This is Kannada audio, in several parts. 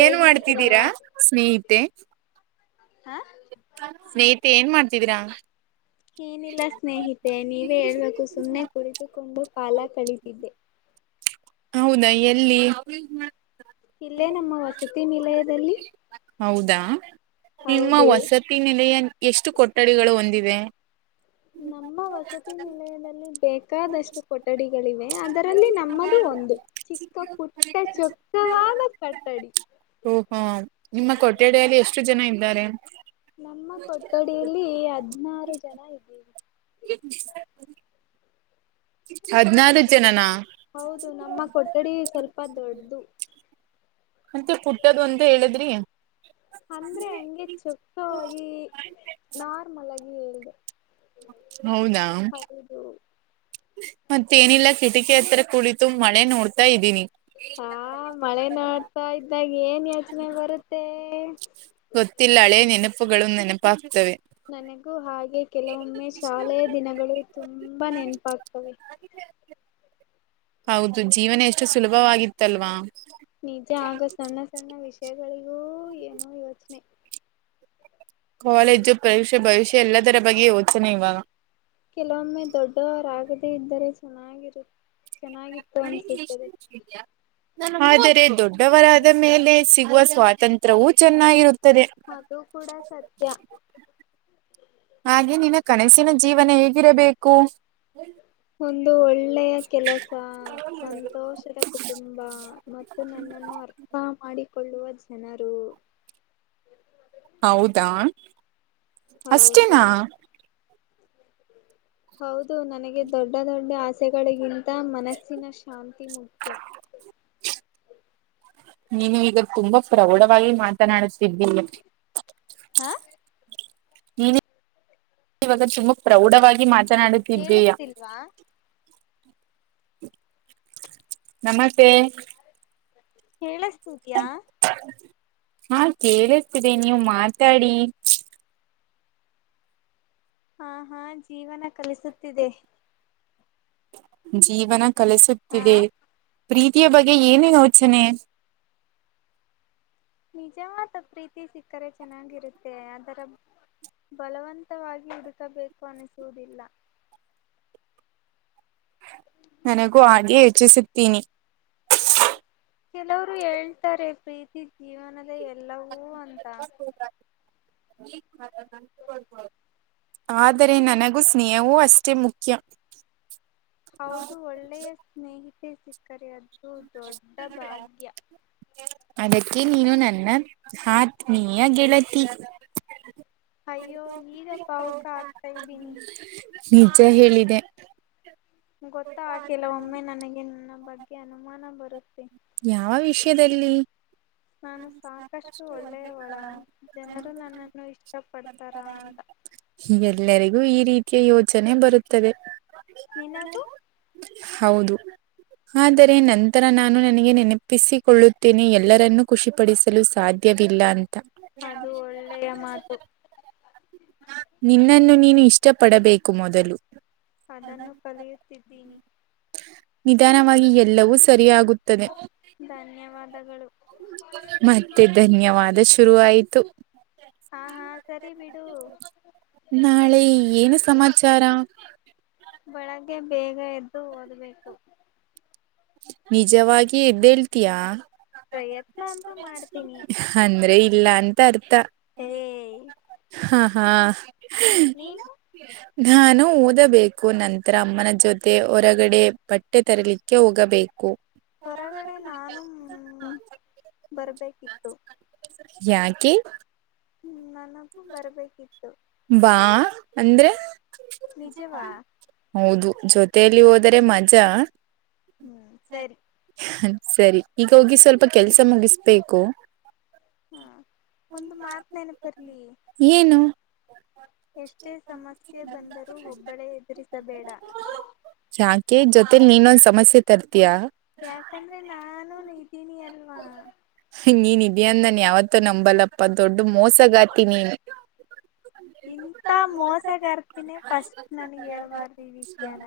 ಏನ್ ಮಾಡ್ತಿದ್ದೀರಾ ಸ್ನೇಹಿತೆ ಹಾ ಸ್ನೇಹಿತೆ ಏನ್ ಮಾಡ್ತಿದೀರಾ ಏನಿಲ್ಲ ಸ್ನೇಹಿತೆ ನೀವೇ ಹೇಳ್ಬೇಕು ಸುಮ್ಮನೆ ಕುಡಿತುಕೊಂಡು ಪಾಲ ಕಳಿತಿದ್ದೆ ಹೌದಾ ಎಲ್ಲಿ ಇಲ್ಲೇ ನಮ್ಮ ವಸತಿ ನಿಲಯದಲ್ಲಿ ಹೌದಾ ನಿಮ್ಮ ಹೌದು ವಸತಿ ನೆಲೆಯ ಎಷ್ಟು ಕೊಠಡಿಗಳು ಹೊಂದಿದೆ ನಮ್ಮ ವಸತಿ ನಿಲಯದಲ್ಲಿ ಬ ಚಕ್ಕಾದಷ್ಟು ಕೊಠಡಿಗಳಿವೆ ಅದರಲ್ಲಿ ನಮ್ಮದು ಒಂದು ಚಿಕ್ಕ ಪುಟ್ಟ ಚೊಕ್ಕವಾದ ಕಠಡಿ ಓಹೋ ನಿಮ್ಮ ಕೊಠಡಿಯಲ್ಲಿ ಎಷ್ಟು ಜನ ಇದ್ದಾರೆ ನಮ್ಮ ಕೊಠಡಿಯಲ್ಲಿ ಹದ್ಿನಾರು ಜನ ಇದ್ದೀವಿ ಹ್ಮ ಹೌದು ನಮ್ಮ ಕೊಠಡಿ ಸ್ವಲ್ಪ ದೊಡ್ಡದು ಮಂೆ ಪುಟ್ಟದ ಒಂದ ಹೇಳಿದ್ರೆ ಯ ಅಂದ್ರೆ ಹಂಗೆ ಚೊಕ್ಕಾಗಿ ನಾರ್ಮಲ್ ಆಗಿ ಹೇಳ ಹೌದಾ ಹೌದು ಮತ್ತೇಏನಿಲ್ಲ ಕಿಟಕಿ ಹತ್ರ ಕುಳಿತು ಮಳೆ ನೋಡ್ತಾ ಇದ್ದೀನಿ ಹಾ ಮಳೆ ನೋಡ್ತಾ ಇದ್ದಾಗ ಏನು ಯೋಚನೆ ಬರುತ್ತೆ ಗೊತ್ತಿಲ್ಲ ಹಳೆ ನೆನಪುಗಳು ನೆನಪಾಗಗ್ತ ನನಗೂ ಹಾಗೆ ಕೆಲವೊಮ್ಮೆ ಶಾಲೆಯ ದಿನಗಳು ತುಂಬಾ ನೆನಪಾಗ್ತವೆ ಹೌದು ಜೀವನ ಎಷ್ಟು ಸುಲಭವಾಗಿತ್ತಲ್ವಾ ನಿಜ ಆಗ ಸಣ್ಣ ಸಣ್ಣ ವಿಷಯಗಳಿಗೂ ಏನು ಇ ನೀ್ಮ ಕಾಲೇಜ್ ಪರೀಕ್ಷೆ ಭವಿಷ್ಯ ಎಲ್ಲದರ ಬಗ್ಗೆ ಯೋಚನೆ ಇವಾಗ ಕಲೋಮ್ಮೆ ದೊಡ್ಡೋ ಆಗ ಮ ಇದ್ದರೆ ಚೆನ್ನಾಗಿರುತ್ತೆ ಆದರೆ ದೊಡ್ಡವರಾದ ಮೇಲೆ ಸಿಗುವ ಸ್ವಾತಂತ್ರ್ಯವು ಚೆನ್ನಾಗಿರುತ್ತೆ ಅದು ಕೂಡ ಸತ್ಯ ಹ ಇಿರಬೇಕು ಒಂದು ಒಳ್ಳೆಯ ಕೆಲಸ ಸಂತೋಷದ ಕುಟುಂಬ ಮತ್ತು ನನ್ನನ್ನು ಅರ್ಥ ಮಾಡಿ ಕೊಳ್ಳುವ ಜನರು. ಹೌದಾ. ಹೌದು ಅಷ್ಟೇನಾ. ಹೌದು. ನನಗೆ ದೊಡ್ಡ ದೊಡ್ಡ ಆ. ಆಸೆಗಳಿಗಿಂತ ಮನಸ್ಸಿನ ಶಾಂತಿ ಮುಖ್ಯ. ನೀನು ಈಗ ತುಂಬಾ ಪ್ರೌಢವಾಗಿ ಮಾತನಾಡುತ್ತಿದ್ದಿ. ಹಾ. ನೀ ಇವಾಗ ತುಂಬಾ ಪ್ರೌಡ್. ಮಾತನಾಡುತ್ತಿದ್ದೀಯಾ. ಕೇಳಿಸ್ತಿಲ್ವಾ ನಮಸ್ತೆ. ಹೇಳಸ್ತುತ್ಯಾ. ಹಾ ಕೇಳತರಿ ನೀವು್ ಮಾತಾಡಿ. ಹಾ ಹಾ ಜೀವನ ಕಲಿಸುತ್ತಿದೆ. ಜೀವನ. ಹಾ ಕಲಿಸುತ್ತಿದೆ. ಪ್ರೀತಿಯ ಬಗ್ಗೆ ಏನೇನು ಯೋಚನೆ. ನಿಜವಾದ ಪ್ರೀತಿ ಸಿಕ್ಕರೆ ಚೆನ್ನಾಗಿರುತ್ತೆ ಅದರ ಬಲವಂತವಾಗಿ ಹುಡುಕಬೇಕು ಅನಿಸುವುದಿಲ್ಲ ನನಗೂ ಆದೇ ಹೆಚ್ಚಿಸುತ್ತೀನಿ. ಕೆಲವರು ಹೇಳ್ತಾರೆ ಪ್ರೀತಿ ಜೀವನದ. ಎಲ್ಲವೂ ಅಂತ. ಹ. ಆದರೆ ನನಗೂ. ಸ್ನೇಹವೂ ಅಷ್ಟೇ ಮುಖ್ಯ. ಹೌದು ಒಳ್ಳೆಯ ಸ್ನೇಹಿಿತ. ಬೇ ಸಿಕ್ಕ. ಅದು ದೊಡ್ಡ ಭಾಗ್ಯ. ಅದಕ್ಕೆ ನೀನು ನನ್ನ ಆತ್ಮೀಯ ಗೆಳತಿ. ಅಯ್ಯೋ ಈಗ ಭಾವುಕ ಆಗ್ತಾ ಇದ್ದೀನಿ ನಿಜ ಹೇಳಿದೆ. ಗೊತ್ತ ಹಾಕಿಲ್ಲ ಒಮ್ಮೆ ನನಗೆ ನನ್ನ ಬಗ್ಗೆ ಅನುಮಾನ ಬರುತ್ತೆ. ್ಯದಲ್ಲಿ. ನಾನು ಸಾಕಷ್ಟು ಒಳ್ಳೆಯವಳ ಜನರು ನನ್ನನ್ನು ಇಷ್ಟಪಡ್ತಾರಾ ಅಂತ ಎಲ್ಲರಿಗೂ ಈ ರೀತಿ. ಯೋಜನೆ ಬರುತ್ತದೆ. ನೀಿನದುು [unintelligible] ಹೌದು. ಆದರೆ ನಂತರ ನಾ. ನನಗೆ ನೆನಪಿಸಿಕೊಳ್ಳುತ್ತೇನೆ ಎಲ್ಲರನ್ನು ಖುಷಿಪಡಿಸಲು ಸಾಧ್ಯವಿಲ್ಲ ಅ ಅದು ಒಳ್ಳೆಯ ಮಾತು ನಿನ್ನನ್ನು ನೀನು ಇಷ್ಟಪಡಬೇಕು ಮೊದಲು ಅದನ್ನು ಕಲಿಯುತ್ತಿದ್ದೀನಿ ನಿಧಾನವಾಗಿ ಎಲ್ಲವೂ ಸರಿಯಾಗುತ್ತದೆ ಧನ್ಯವಾದಗಳು ಮತ್ತೆ ಧನ್ಯವಾದ ಶುರುವಾಯತು ತ ಹಾ ಹಾ ಸರಿ ಬಿಡು ನಾಳೆ ಏನು ಸಮಾಚಾರ ಬೆಳಗ್ಗೆ ಬೇಗ ಎದ್ದು ಓದ್ಬೇಕು ನಿಜವಾಗಿ ಎದ್ದ ಹೇಳ್ತೀಯಾ ಪ್ರಯತ್ನ ಅಂತೂ ಮಾಡ್ತೀನಿ ಲ್ಲ ಅಂತ ಅ ಹ್ಮ ಹಾ ಹಾ ್ಮ ನೀನು ನಾನು ಓದಬೇಕು ನಂತರ ಅಮ್ಮನ ಜೊತೆ ಹೊರಗಡೆ ಬಟ್ಟೆ ತರಲಿಕ್ಕೆ ಹೋಗಬೇಕು ಹೊರಗಡೆ ನಾನು ಹ ಬರ್ಬೇಕಿತ್ತು ಯಾಕೆ ಹ್ಮ ಬಾ ಅಂದ್ರೆ ನಿಜವಾ ಹೌದು ಜೊತೆಯಲ್ಲಿ ಅರೆ ಮಜಾ [unintelligible] ಹ್ಮ್ ಸರಿ ಸರಿ ಈಗ ಹೋಗಿ ಸ್ವಲ್ಪ ಕೆಲ್ಸ ಮುಗಿಸ್ಬೇಕು ಹ್ಮ್ ಒಂದು ಮಾತ್ ನೆನಪರ್ಲಿ ಏನು ಸಮಸ್ಯೆ ಬಂದರೂ ಒಬ್ಬಳೇ ಎದುರಿಸಬೇಡ ಯಾಕೆ ಜೊತೆ ನೀನ್ನೊಂದು್ ಸಮಸ್ಯೆ ತರ್ತೀಯಾ ಯಾಕಂದ್ರೆ ನಾನು ನಿ ಸಿ ನೀ ನಿಿದ್ದ ದ ಅಂದನ್ ಯಾವತ್ತ ನಂಬಲ್ಲಪ್ಪ ದೊಡ್ಡ ಮೋಸಗಾತಿನಿ ಇಂತ ಮೋಸಗರ್ತಿನಿ ಫಸ್ಟ್ ನನ್ಗ್ ಹೇಳ್ಬಾರ್ದಿ ಈ ವಿಷಯಾನ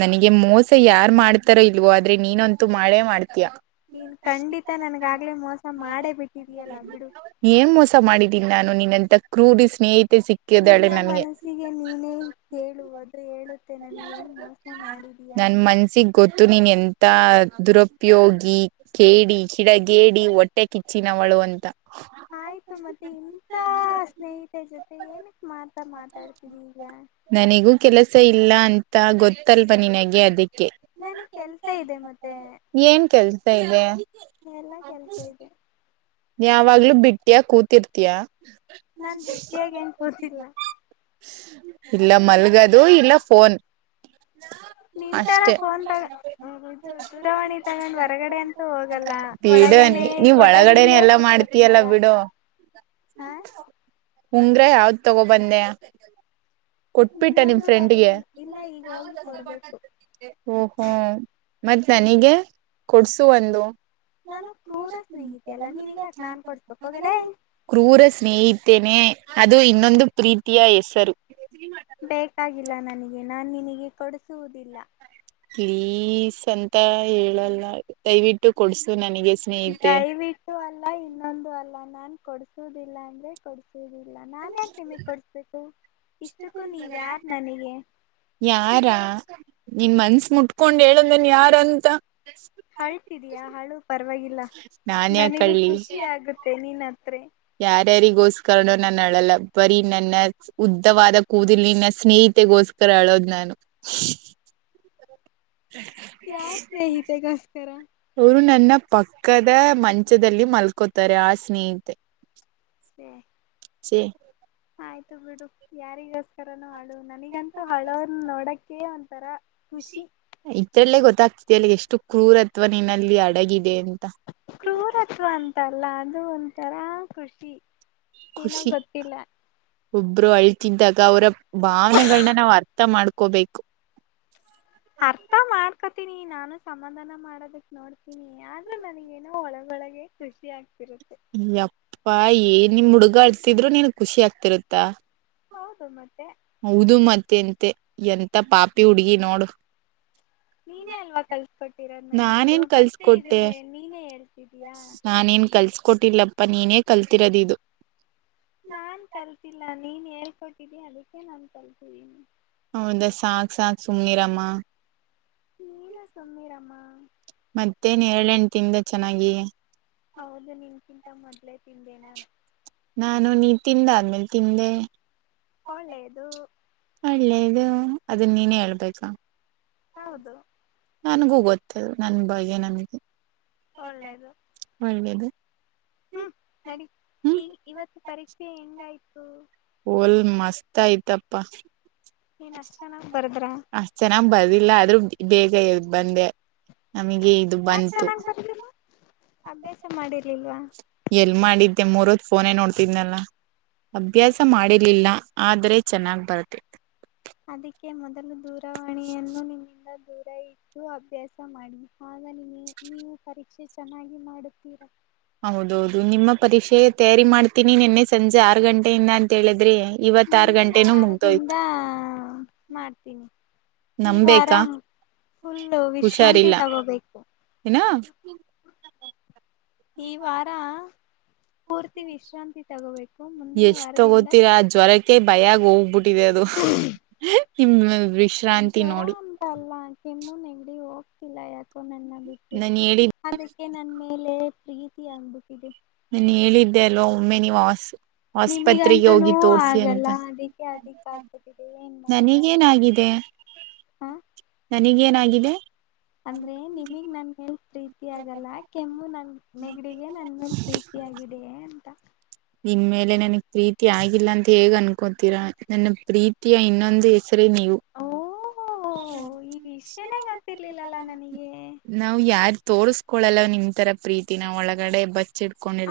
ನನಗೆ ಮೋಸ ಯಾರ್ು ಮಾಡ್ತಾರೋ ಇಲ್ವೋ ಆದ್ರೆ ನೀನಂತೂ ಮಾಡೇ ಮಾಡ್ತೀಯಾ ನೀನ್ ಖಂಡಿತ ನನ್ಗಾಗಗ್ಲೇ ಮೋಸ ಮಾಡೇ ಬಿಟ್ಟಿದಯಲ್ಲ ಬಿಡು ಏನ್ ಮೋಸ ಮಾಡಿದ್ದೀನಿ ನಾನು ನಿನ್ನಂತ ಕ್ರೂರಿ ಸ್ನೇಹಿತ ನಿನ್ನ ಮನಸ್ಸಿಗೆ ನೀನೇ ಕೇಳು ಅದು ಹೇಳುತ್ತೆ ನನ ಏನ್ ಮೋಸ ಮಾಡಿದೀಯಾ ನನ್ ಅಂತ ಮನ್ಸಿಗ್ ಉಪೋಗಿ [unintelligible] ಕೇಡಿ ಕಿಡ ಗೇಡಿ ಹೊಟ್ಟೆ ಕಿಚ್ಚಿನವಳು ಅಂತ ಆಯ್ತು ಮತ್ತೆ ಇಂತ ಸ್ನೇಹಿತೆ ಜೊತೆ ಏನಕ್ ಮಾತಾ ಮಾತಾಡ್ತನಿ ಈಗ ಗೊತ್ತ ಗೊತ್ತಲ್ವಾ ನಿನಗೆ ಅದಕ್ಕೆ ನನಗ್ ಕೆಲ್ಸ ಇದೆ ಮತ್ತೆ ಏನ್ ಕೆಲ್ಸ ಲೇ ಎಲ್ಲಾ ಕೆಲ್ಸ ಇದೆ ಯಾವಾಗ್ಲೂ ಬಿಟ್ಟ್ಯಾ ಕೂತ್ ತಿೀರ್ತಯಾ ನಾನ್ ಬಿಟ್ಟಿಯಾಗ ಏನ್ ಕೋಸಿಲ್ಲ ಇಲ್ಲ ಮಲ್ಗದು ಇಲ್ಲ ಫೋನ್ ನಿನ್ಂತರ ಅಷ್ಟೆ ಫೋನ್ ತಗ ದೂರವಾಣಿ ತಗೊಂಡ್ ಹೊರಗಡೆ ಅಂತೂ ಹೋಗಲ್ಲ ಒಳಗನೆ ಕೊಠಡಲ್ಲ ಎಲ್ಲ ಮಾಡ್ತಿಯಲ್ಲ ಬಿಡು ಹಾ ಉಂಗ್ರ ಯಾವ್ದ್ ತಗೋಬಂದೆ ಕೊಟ್ಬಿಟ್ಟ ನಿಮ್ ಇನ್ನೊಂದು ಫ್ರೆಂಡ್ಗೆ ತಗೊಬಂದ ಇಲ್ಲ ಈಗ ಹೋಗಿ ಕೊಡ್ಬೇಕು ಓಹೋ ಮತ್ತೆ ನನಗೆ ಕೊಡ್ಸು ಒಂದು ನಾನು ಕ್ರೂರ ಸ್ನೇಹಿತೆ ಅಲ್ಲ ನಿನಗೆ ಯಾಕೆ ನಾನ್ ಕೊಡ್ಸ್ಬೇಕು ಹೋಗಲೇ ಕ್ರೂರ ಸ್ನೇಹಿತೇನೆ ಅದೇ ಇದು ಇನ್ನೊಂದು ಪ್ರೀತಿಯ ಹೆಸರು ಬೇಕಾಗಿಲ್ಲ ನನಗೆ ನಾನ್ು ನಿನಗೆ ಕೊಡಿಸುವುದಿಲ್ಲ ಪ್ಲೀಸ್ ಅಂತ ಹೇಳಲ್ಲ ದಯವಿಟ್ಟು ಕೊಡ್ಸು ನ ನಿನಿಗೆ ಸ್ನೇಹಿತೆ ಲ್ಲ ಇನ್ನೊಂದು ಅಲ್ಲ ನಾನ್ ಕೊಡಸುದಿಲ್ಲ ಅಂದ್ರೆ ಕೊಡ್ ಸಡಿ ಇಲ್ಲ ನಾನ್ ಯಾಕೆ ನಿಮಗ್ ಕೊಡ್ಸ್ಬೇಕು ಇಷ್ಟಕ್ಕೂ ನೀವ ಯಾರ್ ನನಗೆ ನೀನ್ ಮನ್ಸ್ ಮುಟ್ಕೊಂಡ್ ಹೇಳು ನಾನ್ ಯಾರಂತ ಅಳ್ತಿದಿಯಾ ಅಳು ಪರವಾಗಿಲ್ಲ ನಾನ್ ಯಾಕ್ ನನಗೂ ಅಳ್ಲಿ ಖುಷಿ ಆಗುತ್ತೆ ನೀನ್ ಅತ್ರೆ ಯಾರ್ಯಾರಿಗೋಸ್ಕರನೋ ನಾನು ಅಳಲ್ಲ ಬರೀ ನನ್ನ ಉದ್ದವಾದ ಕೂದಲ್ ನಿನ್ನ ಸ್ನೇಹಿತೆಗೋಸ್ಕರ ಅಳೋದ್ ನಾನು ಯಾರ್ ಸ್ನೇಹಿತೆಗೋಸ್ಕರ ಅವ್ರು ನನ್ನ ಪಕ್ಕದ ಮಂಚದಲ್ಲಿ ಮಲ್ಕೋತಾರೆ ಆ ಸ್ನೇಹಿತೆ ಹ್ಮ ಸ ಆಯ್ತು ಬಿಡು ಯಾರಿಗೋಸ್ಕರನ ಮಾಡ [inaudible] ನನಗಂತೂ ಅಳೋರ್ ನೋಡಕ್ಕೆ ತರ ಇದ್ರಲ್ಲೇ ಗೊತ್ತಾಗ್ತತಿ ಎಲ್ಲಿಗೆ ಎಷ್ಟು ಕ್ರೂರತ್ವ ನಿನ್ನಲ್ಲಿ ಅಡಗಿದೆ ಅ ಕ್ರೂರತ್ವ ಅಂತಲ್ಲ ಅದು ತರಾ ಕೃಷಿ ಖುಷಿ ಒಬ್ರು ಅಳ್ತಿದ್ದಾಗ ಅವರ ಭಾವನೆಗಳನ್ನ ನಾವ್ ಅರ್ಥ ಮಾಡ್ಕೋಬೇಕು ಅರ್ಥ ಮಾಡ್ಕತಿನಿ ನಾನು ಸಮಾಧಾನ ಮಾಡೋದಕ್ ನೋಡ್ತೀನಿ ಆದ್ರೆ ನನಗೇನೋ ಒಳಗೊಳಗೆ ಖುಷಿ ಆಗ್ತಿರುತ್ತೆ ಅಪ್ಪ ಏ ನಿಮ್ ಹುಡುಗ ಅಳ್ತಿದ್ರು ನೀನ್ ಖುಷಿ ಆಗ್ತಿರುತ್ತಾ ಹೌದ ಮೆ ಹೌದು ಮತ್ತೆಂತೆ ಎಂತ ಪಾಪಿ ಹುಡ್ಗಿ ನೋಡ್ ನೀನೇ ಅಲ್ವಾ ಕಲ್ಸಕೊಟ್ಟಿರೋದು ನನಗಿದದು ನಾನೇನ್ ಮತ್ತೆ ಕಲ್ಸ್ಕೊಟ್ಟೆ ಇದನ್ನ ನೀನೇ ಹೇಳ್ತಿದಯಾ ಕೊಟ್ಟಿಲ್ಲಪ್ಪ ನೀನೇ ಕಲ್ತಿರದಿದದು ನಾನ್ ಕಲ್ತಿಲ್ಲ ನೀನ್ ಹೇಳ್ಕಟ್ಟಿದ್ದಿ ಅದಕ್ಕೆ ನಾನು ಕಲ್ತಿದ್ದೀನಿ ಹೌದಾ ಸಾಕ್ ಸಾಕ್ ಸುಮ್ಮ್ನೆರಾಮ ನೀನು ಸುಮ್ಮಿರಮ್ಮ ಮತ್ತೆ ನೇರ್ಲೆಂಡ್ ತಿಂದ ಚೆನ್ನಾಗಿ ಹೌದು ನಿನ್ಕಿಂತ ಮೊದ್ಲೆೇ ತಿಂದೆ ನಾನು ನಾನು ನೀ ತಿಂದಾದ್ಮೇಲ್ ತಿಂದೆ ಒಳ್ಳೆಯದು ಒಳ್ಳೇದು ಅದನ್ನ ನೀನೇ ಹೇಳ್ಬೇಕಾ ಹೌದು ನನ್ಗೂ ಗೊತ್ತೇ ನನ್ ಬಗೆ ನನ್ಗೆ ಹನ್ಲದು ಒಳ್ಳೇದು ಹ್ಮ್ ನಡೀ ಹ್ಮ್ ಈ ಇವತ್ತು ಪರೀಕ್ಷೆ ಹೆಂಗಾಯ್ತು ಲ್ ಮಸ್ತ್ ಆಯ್ತಪ್ಪ ನೀನ್ ಅಷ್ಟ್ ಚೆನ್ನಾಗ್ ಬರ್ದ್ರ ಅ ಚೆನ್ನಾಗ್ ಬರ್ದಿಲ್ಲ ಆದ್ರೂ ಬೇಗ ಎ ಬಂದೆ ನಮಗೆ ಇದು ಯಾಕ್ ಬಂತು ಚೆನ್ನಾಗ್ ಬರ್ದಿಲ್ಲ ಅಭ್ಯಾಸ ಮಾಡಿರ್ಲಿಲ್ವಾ ಎಲ್ ಮಾಡಿದ್ದೆ ಮೂರೊತ್ ಫೋನೇ ನೋಡ್ತಿದನಲ್ಲ ಅಭ್ಯಾಸ ಮಾಡಿರ್ಲಿಲ್ಲ ಆದ್ರೆ ಚೆನ್ನಾಗ್ ಬರುತ್ತೆ ಅದಕ್ಕೆೇ ಮೊದ [inaudible] ದೂರ ಇಟ್ಟು ಅಭ್ಯಾಸ ಮಾಡಿ ಹಾಗ ನೀ ನೀವು ಪರೀಕ್ಷೆ ಚೆನ್ನಾಗಿ ಮಾಡುತ್ತೀರಾ ಹೌದೌದು ನಿಮ್ಮ ಪರೀಕ್ಷೆ ತಯಾರಿ ಮಾಡ್ತೀನಿ ನಿನ್ನೆ ಸಂಜೆ ಆರು ಗಂಟೆಯಿಂದ ಅಂತ ಹೇಳಿದ್ರೆ ಮುಂದಿನ ವಾರದಿಂದ ಮಾಡ್ತೀನಿ ಈ ವಾರ ನಂಬೇಕಾ ಫುಲ್ಲು ವಿಶ್ರಾಂತಿ ಹುಷಾರಿಲ್ಲ ತಗೋಬೇಕು ಏನ ಈ ವಾರ ಪೂರ್ತಿ ವಿಶ್ರಾಂತಿ ತಗೋಬೇಕು ಮುಂದಿನ ವಾರದಿಂದ ಭಯಾಗೋಗಟ್ಟ ಟ್ಟಿದೆ ಅದು ಹ ವಿಶ್ರಾಂತಿ ನೋಡಿ ಹೆಮ್ಮು ನೆಂಗಡಿ ಹೋಗ್ತಿಲ್ಲ ಯಾಕೋ ನನ್ನ ಟ್ಟು ನಾನು ಹೇಳಿದ್ ಅದಕ್ಕೆ ನನ್ ಮೇಲೆ ಪ್ರೀತಿ ಆಗ್ಬೇಕಿದೆ ನನ್ ಹೇಳಿದ್ದೆ ಅಲ್ವಾ ಒಮ್ಮೆ ನಿ ವಾಸು ನಿಮಗಂತೂನ ಆಗಲ್ಲ ಅದಕ್ಕೆ ಅದಿಕ್ಕ ಆಗ್ಬದಿದೆ ಏನ್ ಮಾಡದ ನನಗೇನಾಗಿದೆ ಹಾ ಇಿವ ಅಂದ್ರೆ ನೀವೀಗ್ ನನ್ ಹೇ ಪ್ರೀತಿಿಯಗಲ್ಲ ಕೆಮ್ಮು ನನ್ ನೆಗಡಿಗೆ ನನ್ ಮೇಲ್ ಪ್ರೀತಿಯಗಿದೆಯ ಅಂತ ನಿನ್ ಮೇಲೆ ನನ್ಗ್ ಪ್ರೀತಿ ಆಗಿಲ್ಲ ಅಂತ ಹೇಗ್ ಅನ್ಕೋತೀರಾ ನನ್ನ ಪ್ರೀತಿಯ ಇನ್ನೊಂದು ಹೆ ನೀ ಓ ಈ ವಿಷಯನೇ ಗೊತ್ತಿರ್ಲಿಲ್ಲಲ್ಲ ನನಗೆ ನಾವವು ಯಾರ ತೋ ಕೊಳಲ್ಲವ ನಿನ್ ತರ ಪ್ರೀತಿ ನಾ ಒಳಗಡೆ ಬ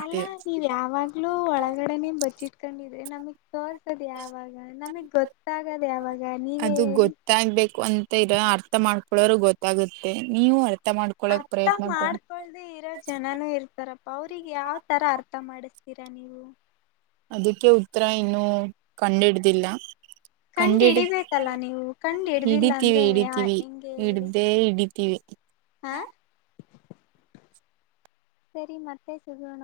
ಅಲ್ಲ ಅ ನೀೀರಿ ಯಾಗ್ೂ ಒಳಗಡೆನೆ ಬಚ್ಚಿ ಇಟ್ಕೊಂಡಿದ್ರಿ ನಮಗ್ ತೋರ್ಸದೆ ಯಾವಾಗ ನಮಗ್ ಗೊತ್ತಾಗದ ಯಾವಾಗ ನೀವೇ ಅದು ಹೇಳಿ ಗೊತ್ತಾಗ್ಬೇಕು ಅಂತ ಇರ ಅರ್ಥ ಮಾಡ್ಕೊೊಳ್ಳೋರು ಗೊತ್ತಾಗುತ್ತೆ ನೀವು ಅರ್ಥ ಮಾಡ್ಕೊಳಕ್ ಅರ್ಥ ಪ್ರಯತ್ನ ಪಡಿ ಮಾಡ್ಕೊಳ್ದ ಇರೋ ಜನನುೂ ಇರ್ತಾರಪ್ಪ ಅವ್ರಿಗೆ ಯಾವ ತರ ಅರ್ಥ ಮಾಡಿಸತ ಇರಾ ನೀವು ಅದಕ್ಕೆ ಉತ್ತರ ಇನ್ನುೂ ಕಂಡಿಡ್ದಿಲ್ಲ ಕಂಡ ಕಂಡ್ ಹಿಡ ಹಿಡಿಬೇಕಲ್ಲ ನೀವು ಕಂಡ್ ಹಿಡ್ದಿಲ್ಲ ಹಿಡಿತೀವಿ ಅಂದ್ರೆ ಹಿಡಿತೀವಿ ಹೆಂಗೆ ಹೇಳಿ ಇಡ್ದೇ ಇಿಡ ವಿ ಹಾ ಸರಿ ಮತ್ತೆ ಸಗಣ